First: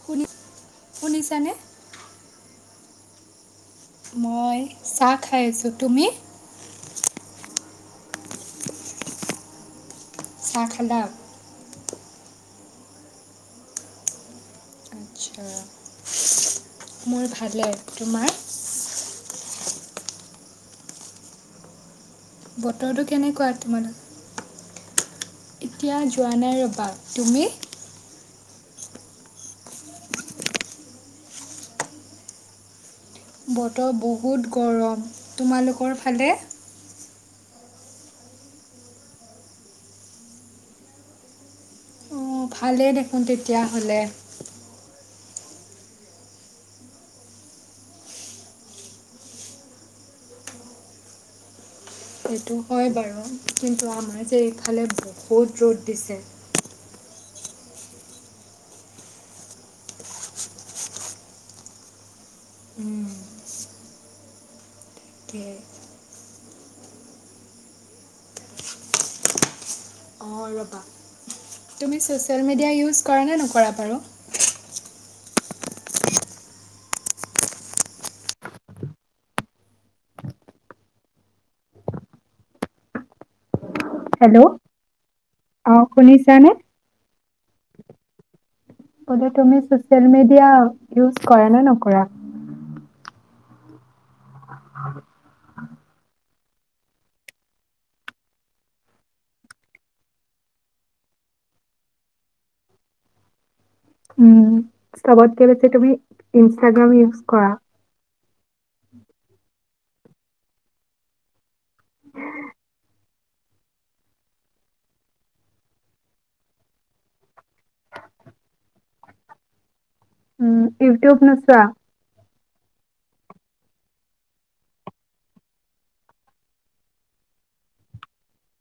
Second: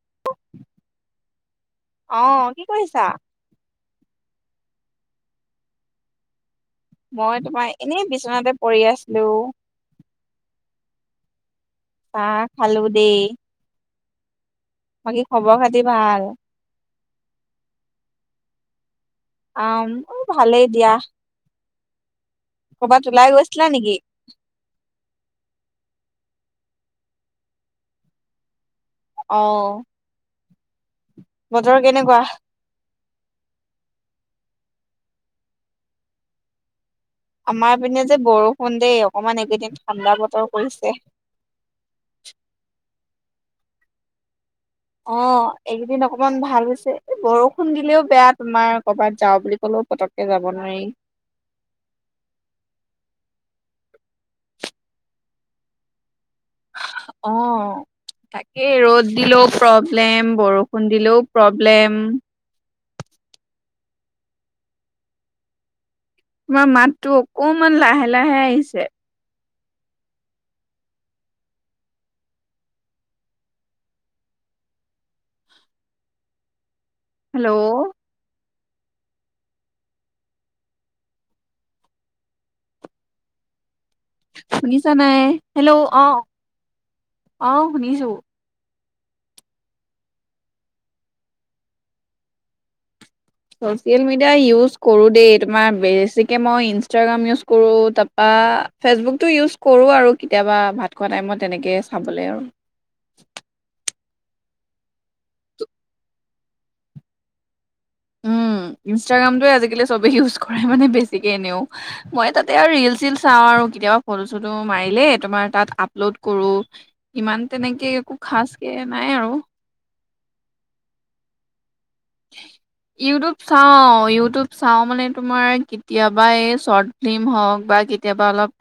শুনি, শুনিছানে? অহ', কি কৰিছা? মই চাহ খাই আছোঁ। তুমি? মই তোমাৰ এনে বিচনাতে পৰি আছিলো। চাহ খালা? অহ ', খালোঁ দে। বাকী আচ্ছা খবৰ খাতি ভাল? মোৰ ভালে তোমাৰ? অম অ ভালেই দিয়া। বতৰটো কৰবাত ওলাই কেনেকুৱা গৈছিলা তোমালোক নেকি? এতিয়া যোৱা নাই ৰ'বা তুমি? অহ। বতৰ কেনেকুৱা? বতৰ বহুত গৰম তোমালোকৰ ফালে? আমাৰ পিনে যে বৰষুণ দেই অকমান এইকেইদিন ঠাণ্ডা বতৰ পৰিছে। অঁ ভালেই দেখোন তেতিয়াহ'লে। অ এইকেইদিন অকমান ভাল হৈছে বৰষুণ দিলেও বেয়া তোমাৰ কৰবাত যাওঁ বুলি কলেও পতককে যাব নোৱাৰি। সেইটো হয় বাৰু কিন্তু আমাৰ যে এইফালে বহুত ৰ'দ দিছে। অ তাকেই ৰ'দ দিলেও প্ৰব্লেম বৰষুণ দিলেও প্ৰব্লেম। তাকে তোমাৰ মাততো অকনমান লাহে লাহে আহিছে। অঁ ৰ'বা তুমি ছ'চিয়েল মিডিয়া ইউজ কৰা নে নকৰা বাৰু? হেল্ল' হেল্ল' শুনিছা নাই অঁ হেল্ল' অ শুনিছানে অ শুনিছো। বোলে তুমি ছচিয়েল মিডিয়া ইউজ কৰা নে নকৰা? ছচিয়ল মি এতিয়া ইউজ কৰো দেই তোমাৰ বেছিকে মই ইনষ্টাগ্ৰাম ইউজ কৰোঁ, তাৰপা ফেচবুকটো ইউজ কৰোঁ আৰু কেতিয়াবা ভাত খোৱা টাইমত তেনেকে চাবলৈ আৰু। উম চবত কে বেছি তুমি ইনষ্টাগ্ৰাম ইউজ কৰা? উম ইনষ্টাগ্ৰাম তোয়ে আজিকালি চবে ইউজ কৰে মানে বেছিকে এনেও। মই তাতে আৰু ৰিল চিল চাওঁ আৰু কেতিয়াবা ফটো চটো মাৰিলে তোমাৰ তাত আপলোড কৰো ইমান তেনেকে একো খাচ কে নাই আৰু। উম ইউটিউব নুচোৱা? ইউটিউব চাওঁ ইউটিউব চাওঁ মানে তোমাৰ কেতিয়াবা এই শৰ্ট ফিল্ম হওঁক বা কেতিয়াবা অলপ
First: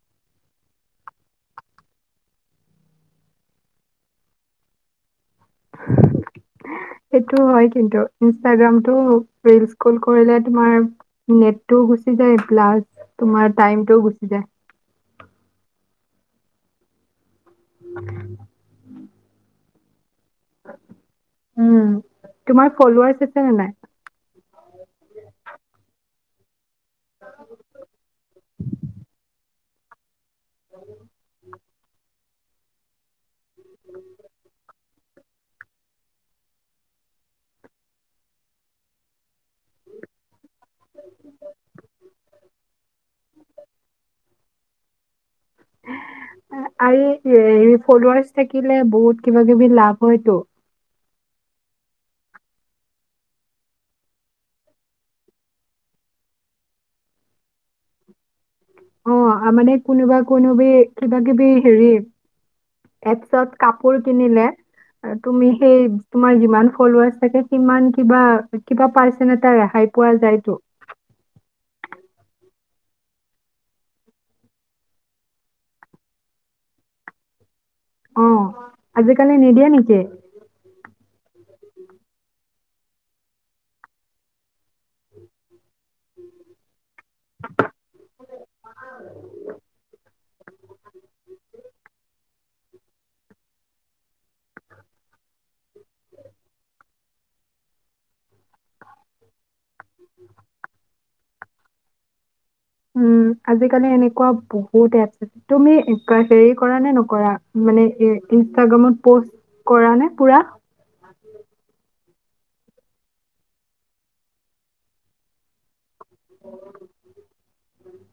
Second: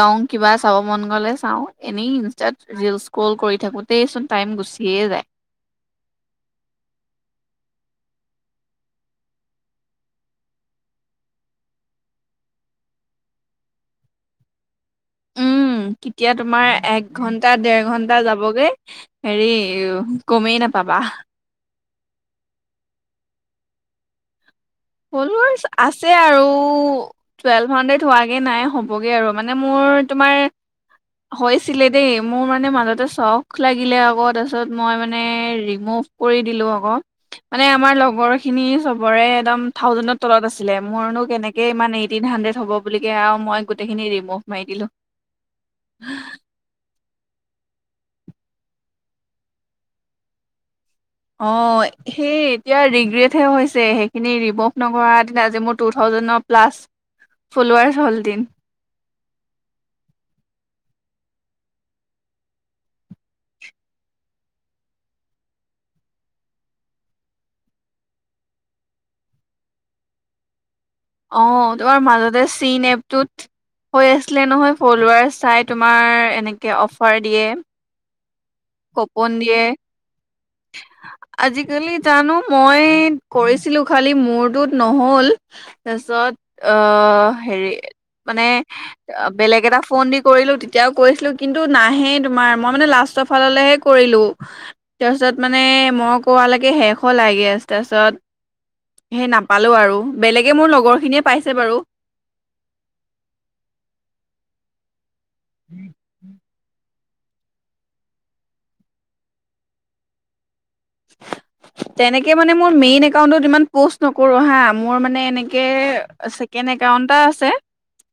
লং কিবা চাব মন গ'লে চাওঁ এনেই ইনষ্টাত ৰিল স্ক্ৰল থাকোতে চোন টাইম গুচিয়ে যায়। সেইটো হয় কিন্তু ইনষ্টাগ্ৰামতটো ৰিল স্ক্ৰল কৰিলে তোমাৰ নেটটোও গুচি যায়, প্লাছ তোমাৰ টাইমটোও গুচি যায়। উম কেতিয়া তোমাৰ এক ঘণ্টা তাত দেৰ ঘণ্টা যাবগে। হেৰি গমেই নাপাবা। উ তোমাৰ ফলোৱাৰছ আছে নে নাই? ফলোৱাৰছ আছে তে আৰু তোৱেলভ হানৰেদ হোৱাগে নাই হব গে আৰু মানে মোৰ তোমাৰ হৈছিলে দেই। মোৰ মানে মাজতে চখ লাগিলে আকৌ তাৰপিছত মই মানে ৰিমুভ কৰি দিলো আকৌ মানে আমাৰ লগৰ খিনি চবৰে একদম থাউজেণ্ডৰ তলত আছিলে মোৰনো কেনেকৈ ইমান এইটিন হাণ্ড্ৰেড হ'ব বুলিকে আৰু মই গোটেইখিনি ৰিমোভ মাৰি দিলোঁ। সেয়েহে ফলৱাৰচ থাকিলে বহুত কিবা কিবি লাভ হয়তো। অ', সেই এতিয়া ৰিগ্ৰেটহে হৈছে সেইখিনি ৰিমভ নকৰাহেঁতেন আজি মোৰ টু থাউজেণ্ড প্লাছ ফলৱাৰচ হল হেতেন। অ', মানে কোনোবা কোনোবি কিবা কিবি হেৰি এপচত কাপুৰ কিনিলে তুমি সেই তোমাৰ যিমান ফলৱাৰচ থাকে সিমান কিবা কিবা পাৰ্চেন এটা ৰেহাই পোৱা যায়টো অ', তোমাৰ মাজতে চিন এপটোত হৈ আছিলে নহয় ফ্লাৱাৰচ চাই তোমাৰ এনেকে অফাৰ দিয়ে। অ', কুপন আজিকালি দিয়ে নিদিয়ে নেকি? আজিকালি জানো মই কৰিছিলো খালি মোৰটোত নহল। তাৰপিছত আহ হেৰি মানে বেলেগ এটা ফোন দি কৰিলো তেতিয়াও কৰিছিলো কিন্তু নাহে তোমাৰ মই মানে লাষ্টত -ফাললেহে কৰিলোঁ তাৰপিছত মানে মই কৰোৱালৈকে শেষ লাগে তাৰপিছত সেই নাম- -পালো আৰু বেলেগে মোৰ লগৰখিনিয়ে- পাইছে বাৰু উ'ম আজিকালি এনেকুৱা বহুত এপ- তুমি [inaudible] কৰা নে নকৰা মানে ইনাগ্ৰামত পষ্ট কৰা নে পুৰা- তেনেকে মানে মোৰ মেইন একাউন্টত ইমান পোষ্ট নকৰো হা মোৰ মানে এনেকে- ছেকেণ্ড একাউট এটা আছে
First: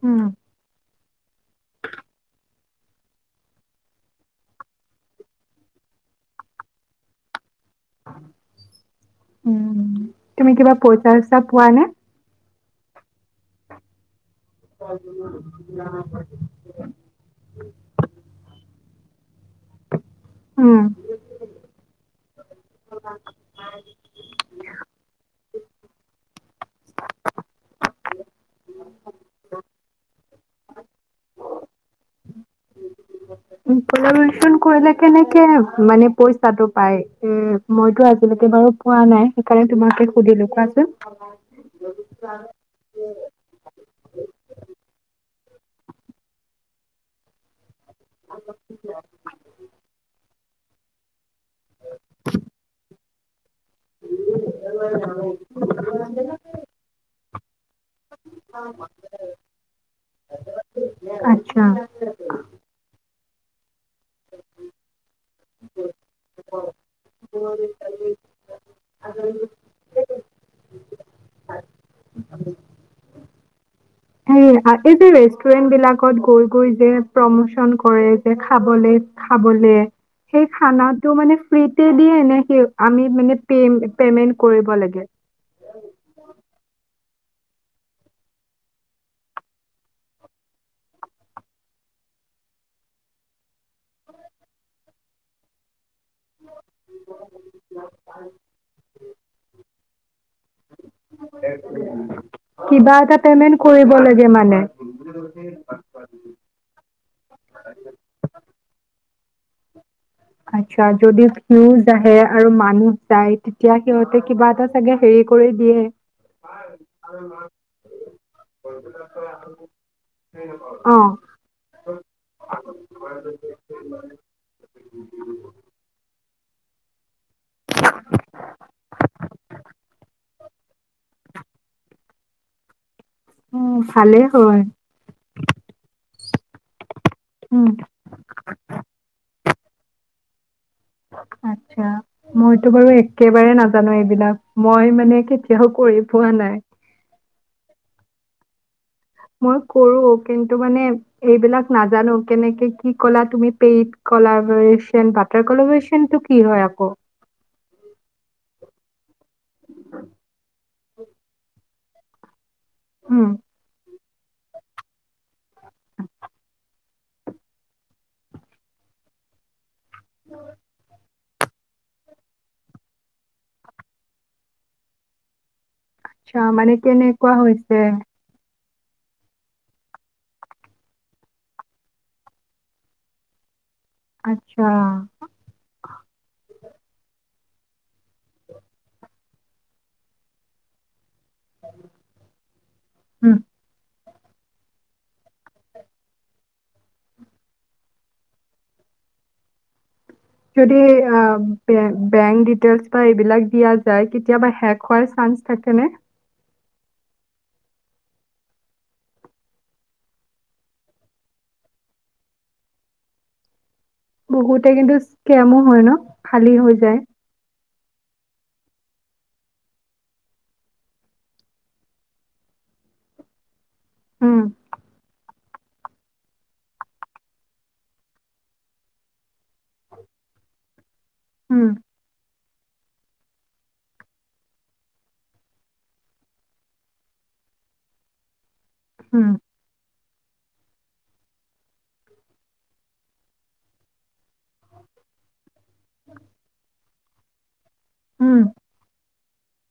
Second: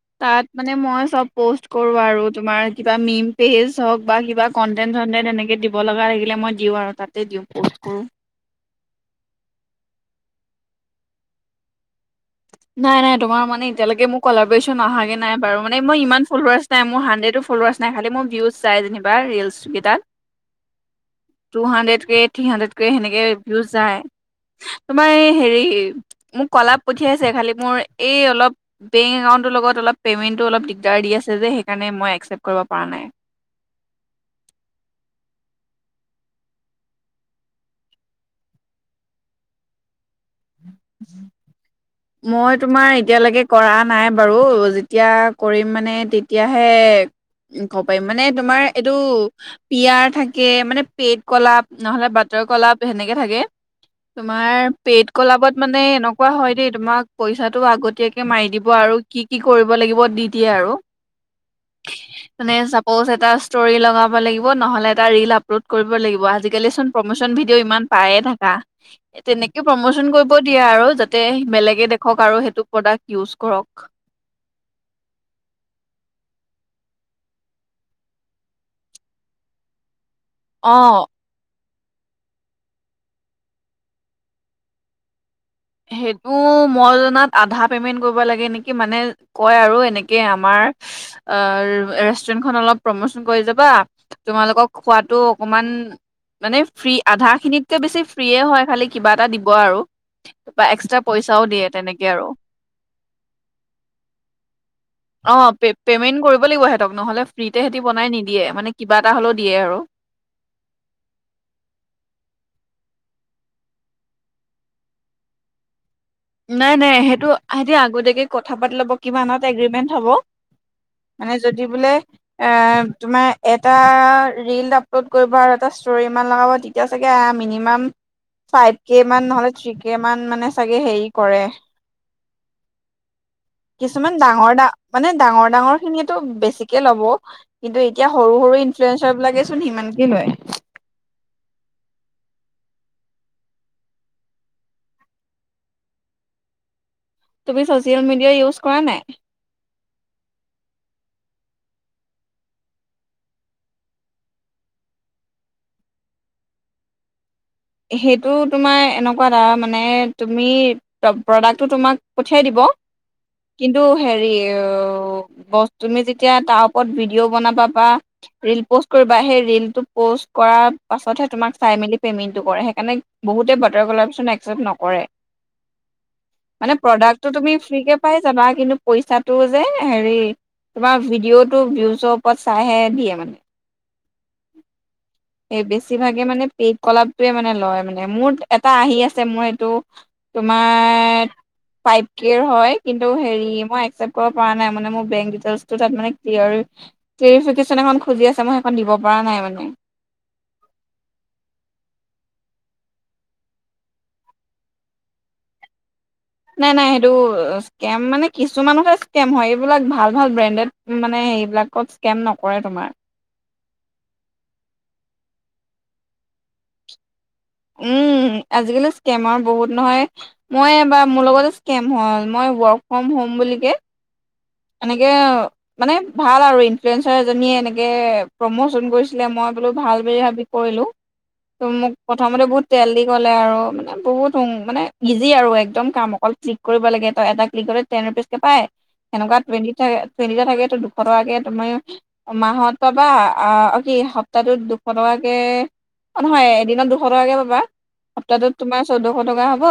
উম, তাত মানে মই চব প'ষ্ট কৰোঁ আৰু তোমাৰ কিবা মিম পেজ হওক বা কিবা কণ্টেণ্ট চনটেণ্ট এনেকৈ দিব লগা থাকিলে মই দিওঁ আৰু তাতে দিওঁ- প'ষ্ট কৰো। উ'ম তুমি কিবা পইচা চইচা পোৱা নে- নাই নাই তোমাৰ মানে এতিয়ালৈকে মোক- কলাৰেচন অহাগে নাই বাৰু মই ইমান ফ্লাৱাৰ্চ নাই মোৰ হাৰ্ডৰেট ফ্লোৱাৰ্চ নাই খাল ম ভিউজ যাই যে ভাইৰেল ৰিলচ কেইটাত- উম, টু হাণ্ড্ৰেডক থ্ৰী হাড্ৰেডক সেনেকে ভিউচ যায় তোমাৰ এই হেৰি- মোক কলাপ- পঠিয়াইছে খালী মোৰ এই অলপ বেংক একাউণ্টটোৰ লগত অলপ পে'মেণ্টটো অলপ দিগদাৰ দি আছে যে সেইকাৰণে মই একচেপ্ট কৰিব পৰা নাই। কলাৰেচন কৰিলে কেনেকে মানে পইচাটো পাই এ মইতো আজিলৈকে বাৰু পোৱা নাই সেইকাৰণে তোমাকে- সুধিলো কোৱাচোন। মই তোমাৰ এতিয়ালৈকে কৰা- -নাই বাৰু যেতিয়া কৰিম মানে তেতিয়াহে- -কব পাৰিম মানে তোমাৰ এইটো পিয়াৰ থাকে। কে মানে পেইট কলাপ নহ'লে বাটৰ কলাপ সেনেকে [unintelligible] তোমাৰ পেইট কলাবত মানে এনেকুৱা হয় দেই তোমাক পইচাটো আগতীয়াকে মাৰি দিব আৰু কি কি কৰিব লাগিব দি দিয়ে আৰু আচ্ছা মানে চাপজ এটা [unintelligible] লগাব লাগিব নহলে এটা ল ৰ কৰিব লাগিব আজিকালি চুন প্ৰমোচন ভিডিঅ ইমান পায়ে থকা তেনেকে প্ৰমোচন দিয়ে আৰু যাতে বেলেগে দেখক আৰু সেইটো প্ৰডাক্ট ইউছ কৰক এই যে ৰেষ্টুৰেন্ট বিলাকত গৈ গৈ যে প্ৰমোচন কৰে যে খাবলে খাবলে সেই অ', খানাটো মানে ফ্ৰ তে দিয়ে নে সি আনি পেমেণ্ট কৰিব লাগে সেইটো মই জনাত আধা পেমেন্ট কৰিব লাগে নেকি মানে কয় আৰু এনেকে আমাৰ ৰেষ্টুৰেন্টখন অলপ প্ৰমোচন কৰি যাবা তোমালোকক খোৱাতো অকমান মানে ফ্ৰী আধা খিনিতকে বেছি ফ্ৰিয়ে হয় খালি কিবা এটা দিব আৰু তাপা এক্সট্ৰা পইচাও দিয়ে তেনেকে আৰু কিবা এটা পেমেন্ট কৰিব লাগে মানে অঁ পেমেণ্ট কৰিব লাগিব হেটক নহলে হেতী ফ্ৰীতে এনেই বনাই নিদিয়ে এটা হ'লেও দিয়ে আৰু আচ্ছা যদিও ঘিউ বাঢ়ে আৰু মানুহ যায় তেতিয়া সিহঁতে কিবা এটা চাগে হেৰি কৰি দিয়ে নাই নাই সেইটো সিহতি আগতীয়াকে কথা পাতি ল'ব কিবা আনত এগ্ৰীমেন্ট হ'ব অ মানে যদি বোলে এ তোমাৰ এটা ৰীল আপলোড কৰিব আৰু এটা ষ্টৰি ইমান লগাব তেতিয়া চাগে মিনিমাম ফাইভ কে মান নহলে থ্ৰী কে মান মানে চাগে হেৰি কৰে উম কিছুমান ভালেই ডাঙৰ হয় মানে ডাঙৰ ডাঙৰ খিনিয়ো বেছিকে ল'ব উম কিন্তু এতিয়া সৰু সৰু ইনফ্লয়েঞ্চাৰ বিলাকে চোন সিমানকে লয় আতছা মইতো বাৰু একেবাৰে নাজানো এইবিলাক মই মানে কেতিয়াও কৰি পোৱা নাই তুমি ছচিয়েল মিডিয়া ইউজ কৰা নাই মই কৰোঁ কিন্তু মানে এইবিলাক নাজানো কেনেকে কি ক'লা তুমি পেইট কলাব্ৰেচন কলব্ৰেচনটো কি হয় আকৌ সেইটো তোমাৰ এনেকুৱা এটা মানে তুমি প্ৰডাক্টটো তোমাক পঠিয়াই দিব উম কিন্তু হেৰি অ বস্তু টোমি যেতিয়া তাৰ ত ভিডিঅ' বনাবা বা ৰিল প'ষ্ট কৰিবা সেই ৰিলটোত প'ষ্ট কৰাৰ পাছতহে তোমাক চাই মেলি পেম কৰে সেইকাৰণে বহুতে বাটাৰ কলব্ৰেচন একচেপ্ট নকৰে আচ্ছা মানে প্ৰডাক্টটো কেনেকুৱা তুমি হৈছে ফ্ৰীকে পাই যাবা কিন্তু পইচাটো যে হেৰি তোমাৰ ভিডিঅ'টো ভিউজৰ ওপৰত চাইহে দিয়ে মানে আচ্ছা এই বেছিভাগে মানে পেট কলাপটোৱে মানে লয় মানে মোৰ এটা আহি আছে মোৰ এইটো তোমাৰ ফাইভ কেৰ হয় কিন্তু উম হেৰি মই এক্সপ কৰা নাই মানে মোৰ বেংক দিতেলছ তাত ক্লেৰ ক্লেৰফিকেচনৰ বাবে খুজি আছে মই সেইখন দিব পৰা নাই মানে সেইটোৱে অঁ অ বেংক দেটেলছ এইবিলাক দিয়া যাই কেতিয়াবা হেক হোৱা চাঞ্চ থাকেনে নাই নাই সেইটো স্কেম মানে কিছুমানহে স্কেম হয় এইবিলাক ভাল ভাল ব্ৰেণ্ডেডত মানে হেবিলাকত স্কেম নকৰে তোমাৰ বহুতে কিন্তু স্কেমো হয় ন খালী হৈ যায় উম আজিকালি স্কেমৰ বহুত নহয় মই এবাৰ মোৰ লগতে স্কেম হ'ল মই ৱৰ্ক ফ্ৰম হোম বুলি কে উম [unintelligible] মানে ভাল আৰু ইনফ্লুৱেঞ্চাৰ এজনীয়ে এনেকে, প্ৰমোচন কৰিছিলে মই বোলো ভাল বুলি ভাবি কৰিলো। ত উম মোক প্ৰথমতে বহুত তেল দি ক'লে আৰু, মানে বহুত মানে ইজি আৰু একদম কাম অকল ক্লিক কৰিব লাগে, তই এটা ক্লিকলে টেন ৰুপিজ কে পাই। উম হেনেকুৱা [inaudible] থাকে। টুৱেন্টিটা থাকো টো দুশ টকাকে তুমাৰ মাহত পাবা অ কি সপ্তাহটোত দুশ টকাকে নহয় এদিনত দুশ টকাকে পাবা উম সপ্তাহটোত তোমাৰ চৈধ্য শ টকা হ'ব।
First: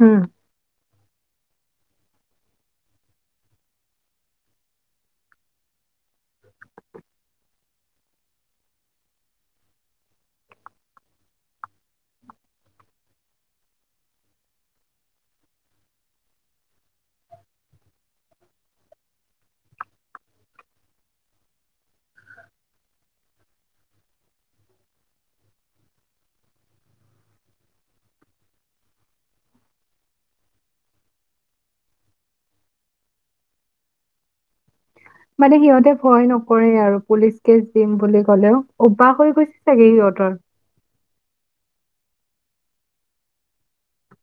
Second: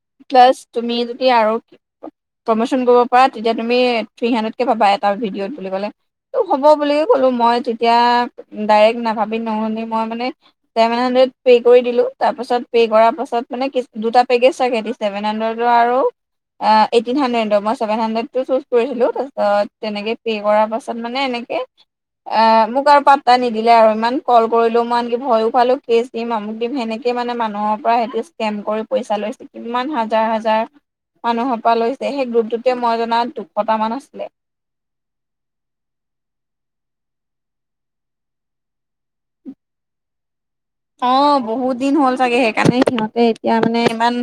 উম প্লাছ। তুমি যদি আৰু প্ৰমোচন কৰিব পাৰা। তেতিয়া তুমি থ্ৰী হাণ্ড্ৰেডকে পাবা এটা ভিডিঅ'ত বুলি ক'লে, ত' হ'ব বুলিুল ক'লো মই তেতিয়া, ডাইৰেক্ট নাভাবি নহুনি মই মানে ছেভেন হাণ্ড্ৰেড পে' কৰি দিলো। তাৰপাছত পে' কৰাৰ পাছত মানে কি দুটা পেকেজ চাকে ছেভেন হাণ্ড্ৰেডৰ আৰু এইটিন হাড্ৰেডৰ মই ছেভেন হাড্ৰেড। চুজ কৰিছিলো তাৰপিছত, তেনেকে পে' কৰাৰ পাছত মানে এনেকে এ, মোক আৰু পাতটা নিদিলে আৰু ইমান কল কৰিলো ইমান কি ভয়ো খুৱালোঁ কেছ দিম আমুক দিম সেনেকে মানে মানুহৰ পৰা সহঁতে স্কেম কৰি পইচা লৈছে, কিমান হাজাৰ হাজাৰ মানুহৰ পৰা লৈছে সেই গ্ৰুপটোতে মই জনাত। দুশট মান আছিলে। মানে সিহঁতে ভয় নকৰে আৰু পুলিচ কেচ দিম বুলি ক'লেও অ্বাস হৈ গৈছে চাগে সিহঁতৰ। অ বহুত দিন হ'ল চাগে সেইকাৰণে সিহঁতে এতিয়া মানে ইমান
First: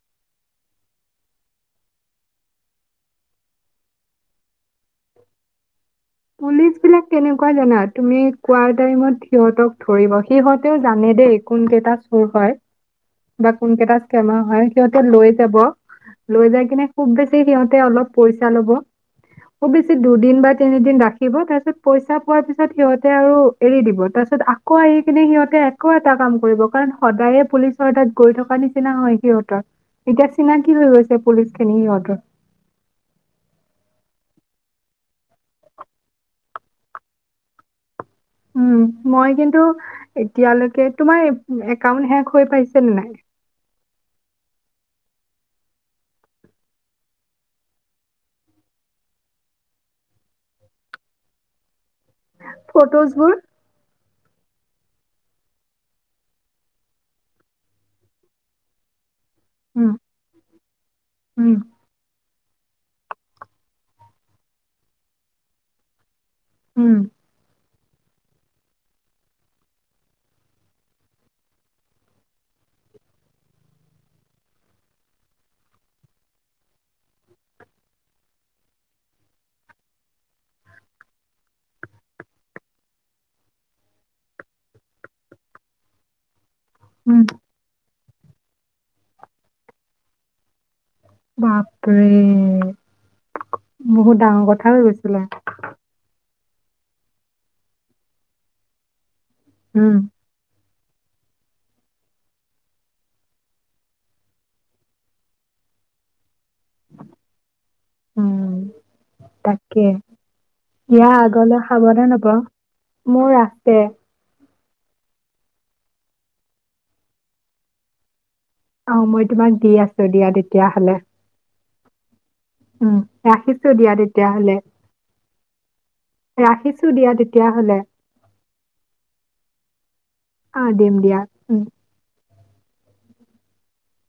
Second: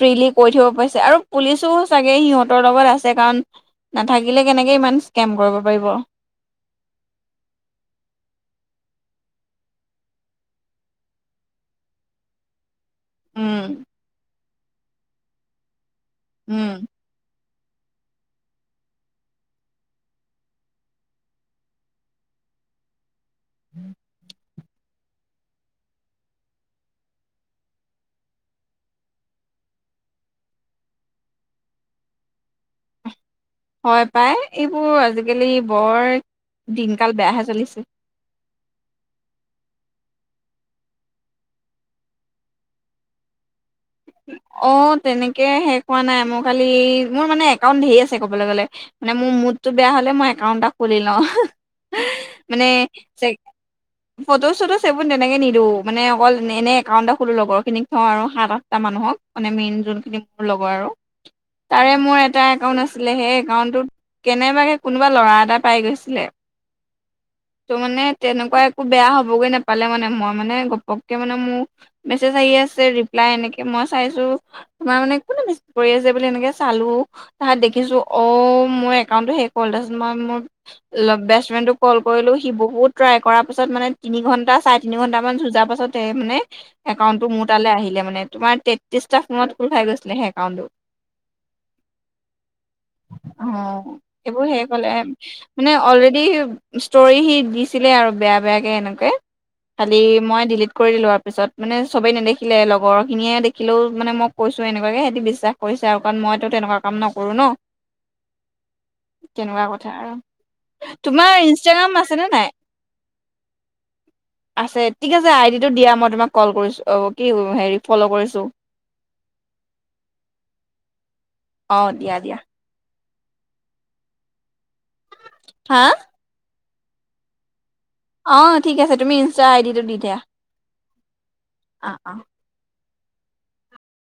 ফ্ৰীলি কৈ থব পাৰিছে আৰু পুলিচো চাগে সিহঁতৰ লগত আছে কাৰণ, নাথাকিলে কেনেকে ইমান স্কেম কৰিব পাৰিব। পুলিচ বিলাক কেনেকুৱা জানা তুমি কোৱাৰটাইমত সিহঁতক ধৰিব সিহঁতেও জানে দেই কোনকেইটা চোৰ হয়। বা উম কোনকেইটা স্কেমাৰ হয়। সিহঁতে লৈ যাব। লৈ উম যায় কিনে খুব বেছি। সিহঁতে অলপ পইচা লব, খুব বেছি দুদিন বা তিনিদিন ৰাখ। ৰাখিব তাৰ পিচত পইচা পোৱাৰ পিছত সিহত। তে আৰু এৰি দিব তাৰপিছত আ। ক আহি কিনে সিহঁতে একো এটা কাম কৰিব কাৰণ সদায়ে পুলিচৰ তাত গৈ থকা নিচিনা হয় সিহঁতৰ এতিয়া চিনাকি হৈ গৈছে পুলিচ খিনি সিহঁতৰ। হয় পাই এইবোৰ আজিকালি বৰ দিনকাল বেয়াহে চলিছে। উ মই কিন্তু এতিয়ালৈকে তোমাৰ একাউণ্ট হেক হৈ পাইছে নে নাই। অ তেনেকে হেক হোৱা নাই, মোৰ খালি মোৰ মানে একাউণ্ট ধেৰ আছে ক'বলৈ গলে মানে মোৰ মুডটো বেয়া হলে মই একাউণ্ট এটা খুলি লওঁ। [inaudible] [unintelligible] মানে ফটোজ চ বোৰ ফটো চটোচ সেইবোৰ তেনেকে নিদো মানে অকল এনে একাউণ্ট এটা খোলো লগৰ খিনিক থওঁ আৰু সাত। এটা মানুহক। মানে মেইন উম, যোনখিনি মোৰ লগৰ আৰু, উম, তাৰে মোৰ। এটা একাউণ্ট আছিলে সেই একাউণ্টটোত কেনেবাকে কোনোবা ল'ৰা এটা পাই গৈছিলে। উম। ত' মানে তেনেকুৱা একো বেয়া হ'বগে নাপালে মানে মই মানে গপককে মানে মোৰ মেছেজ আহি আছে ৰিপ্লাই এনেকে। মই চাইছো, তোমাৰ মানে কোনে মেছেজ কৰি আছে বুলি এনেকে চালো, তাত দেখিছো অ মোৰ একাউণ্টটো সেই কল তাৰপিছত মই মোৰ বেষ্ট ফ্ৰেণ্ডটোক কল কৰিলো সি বহুত ট্ৰাই কৰাৰ পিছত মানে তিনি ঘন্টা চাই তিনি ঘণ্টা মান যোৱাৰ পিছত মানে। একাউণ্ট উম, টো মোৰ তালে আহিলে মানে। তোমাৰ তেত্ৰিশটা ফোনত খুল খাই গৈছিলে সেই একাউণ্টো। বাপৰে অ [unintelligible] বহুত এইবোৰ ডাঙৰ শেষ কথা হৈ হলে গৈছিলে। মানে অলৰেডি ষ্টৰি সি দিছিলে আৰু বেয়া বেয়াকে এনেকে। খালি উম, মই দিলিট। কৰি দিলো আৰু পিছত মানে চবেই নেদেখিলে লগৰ। সেইখিনিয়ে দেখিলেও মানে মই কৈছো এনেকুৱাকে সেতি বিশ্বাস কৰিছে আৰু কাৰণ মই। তেনেকুৱা কাম নকৰো ন। উম, ' তেনেকুৱা তাকে কথা আৰু ইয়াৰ তোমাৰ আগলৈ ইনষ্টাগ্ৰাম সাৱধান হব আছেনে নাই? মোৰ আছে আছে ঠিক আছে আই ডি টো দিয়া মই তোমাক কল কৰিছো অ কি হেৰি। ফল্লো' কৰিছোঁ। অ মই তোমাক দি আছো দিয়া তেতিয়া হলে। অ দিয়া দিয়া। উম ৰাখিছো দিয়া তেতিয়াহলে। হা ৰাখিছো দিয়া তেতিয়াহলে অ ঠিক আছে তুমি ইনষ্টা আইডিটো দি দিয়া অ, দিম দিয়া উম। অ অ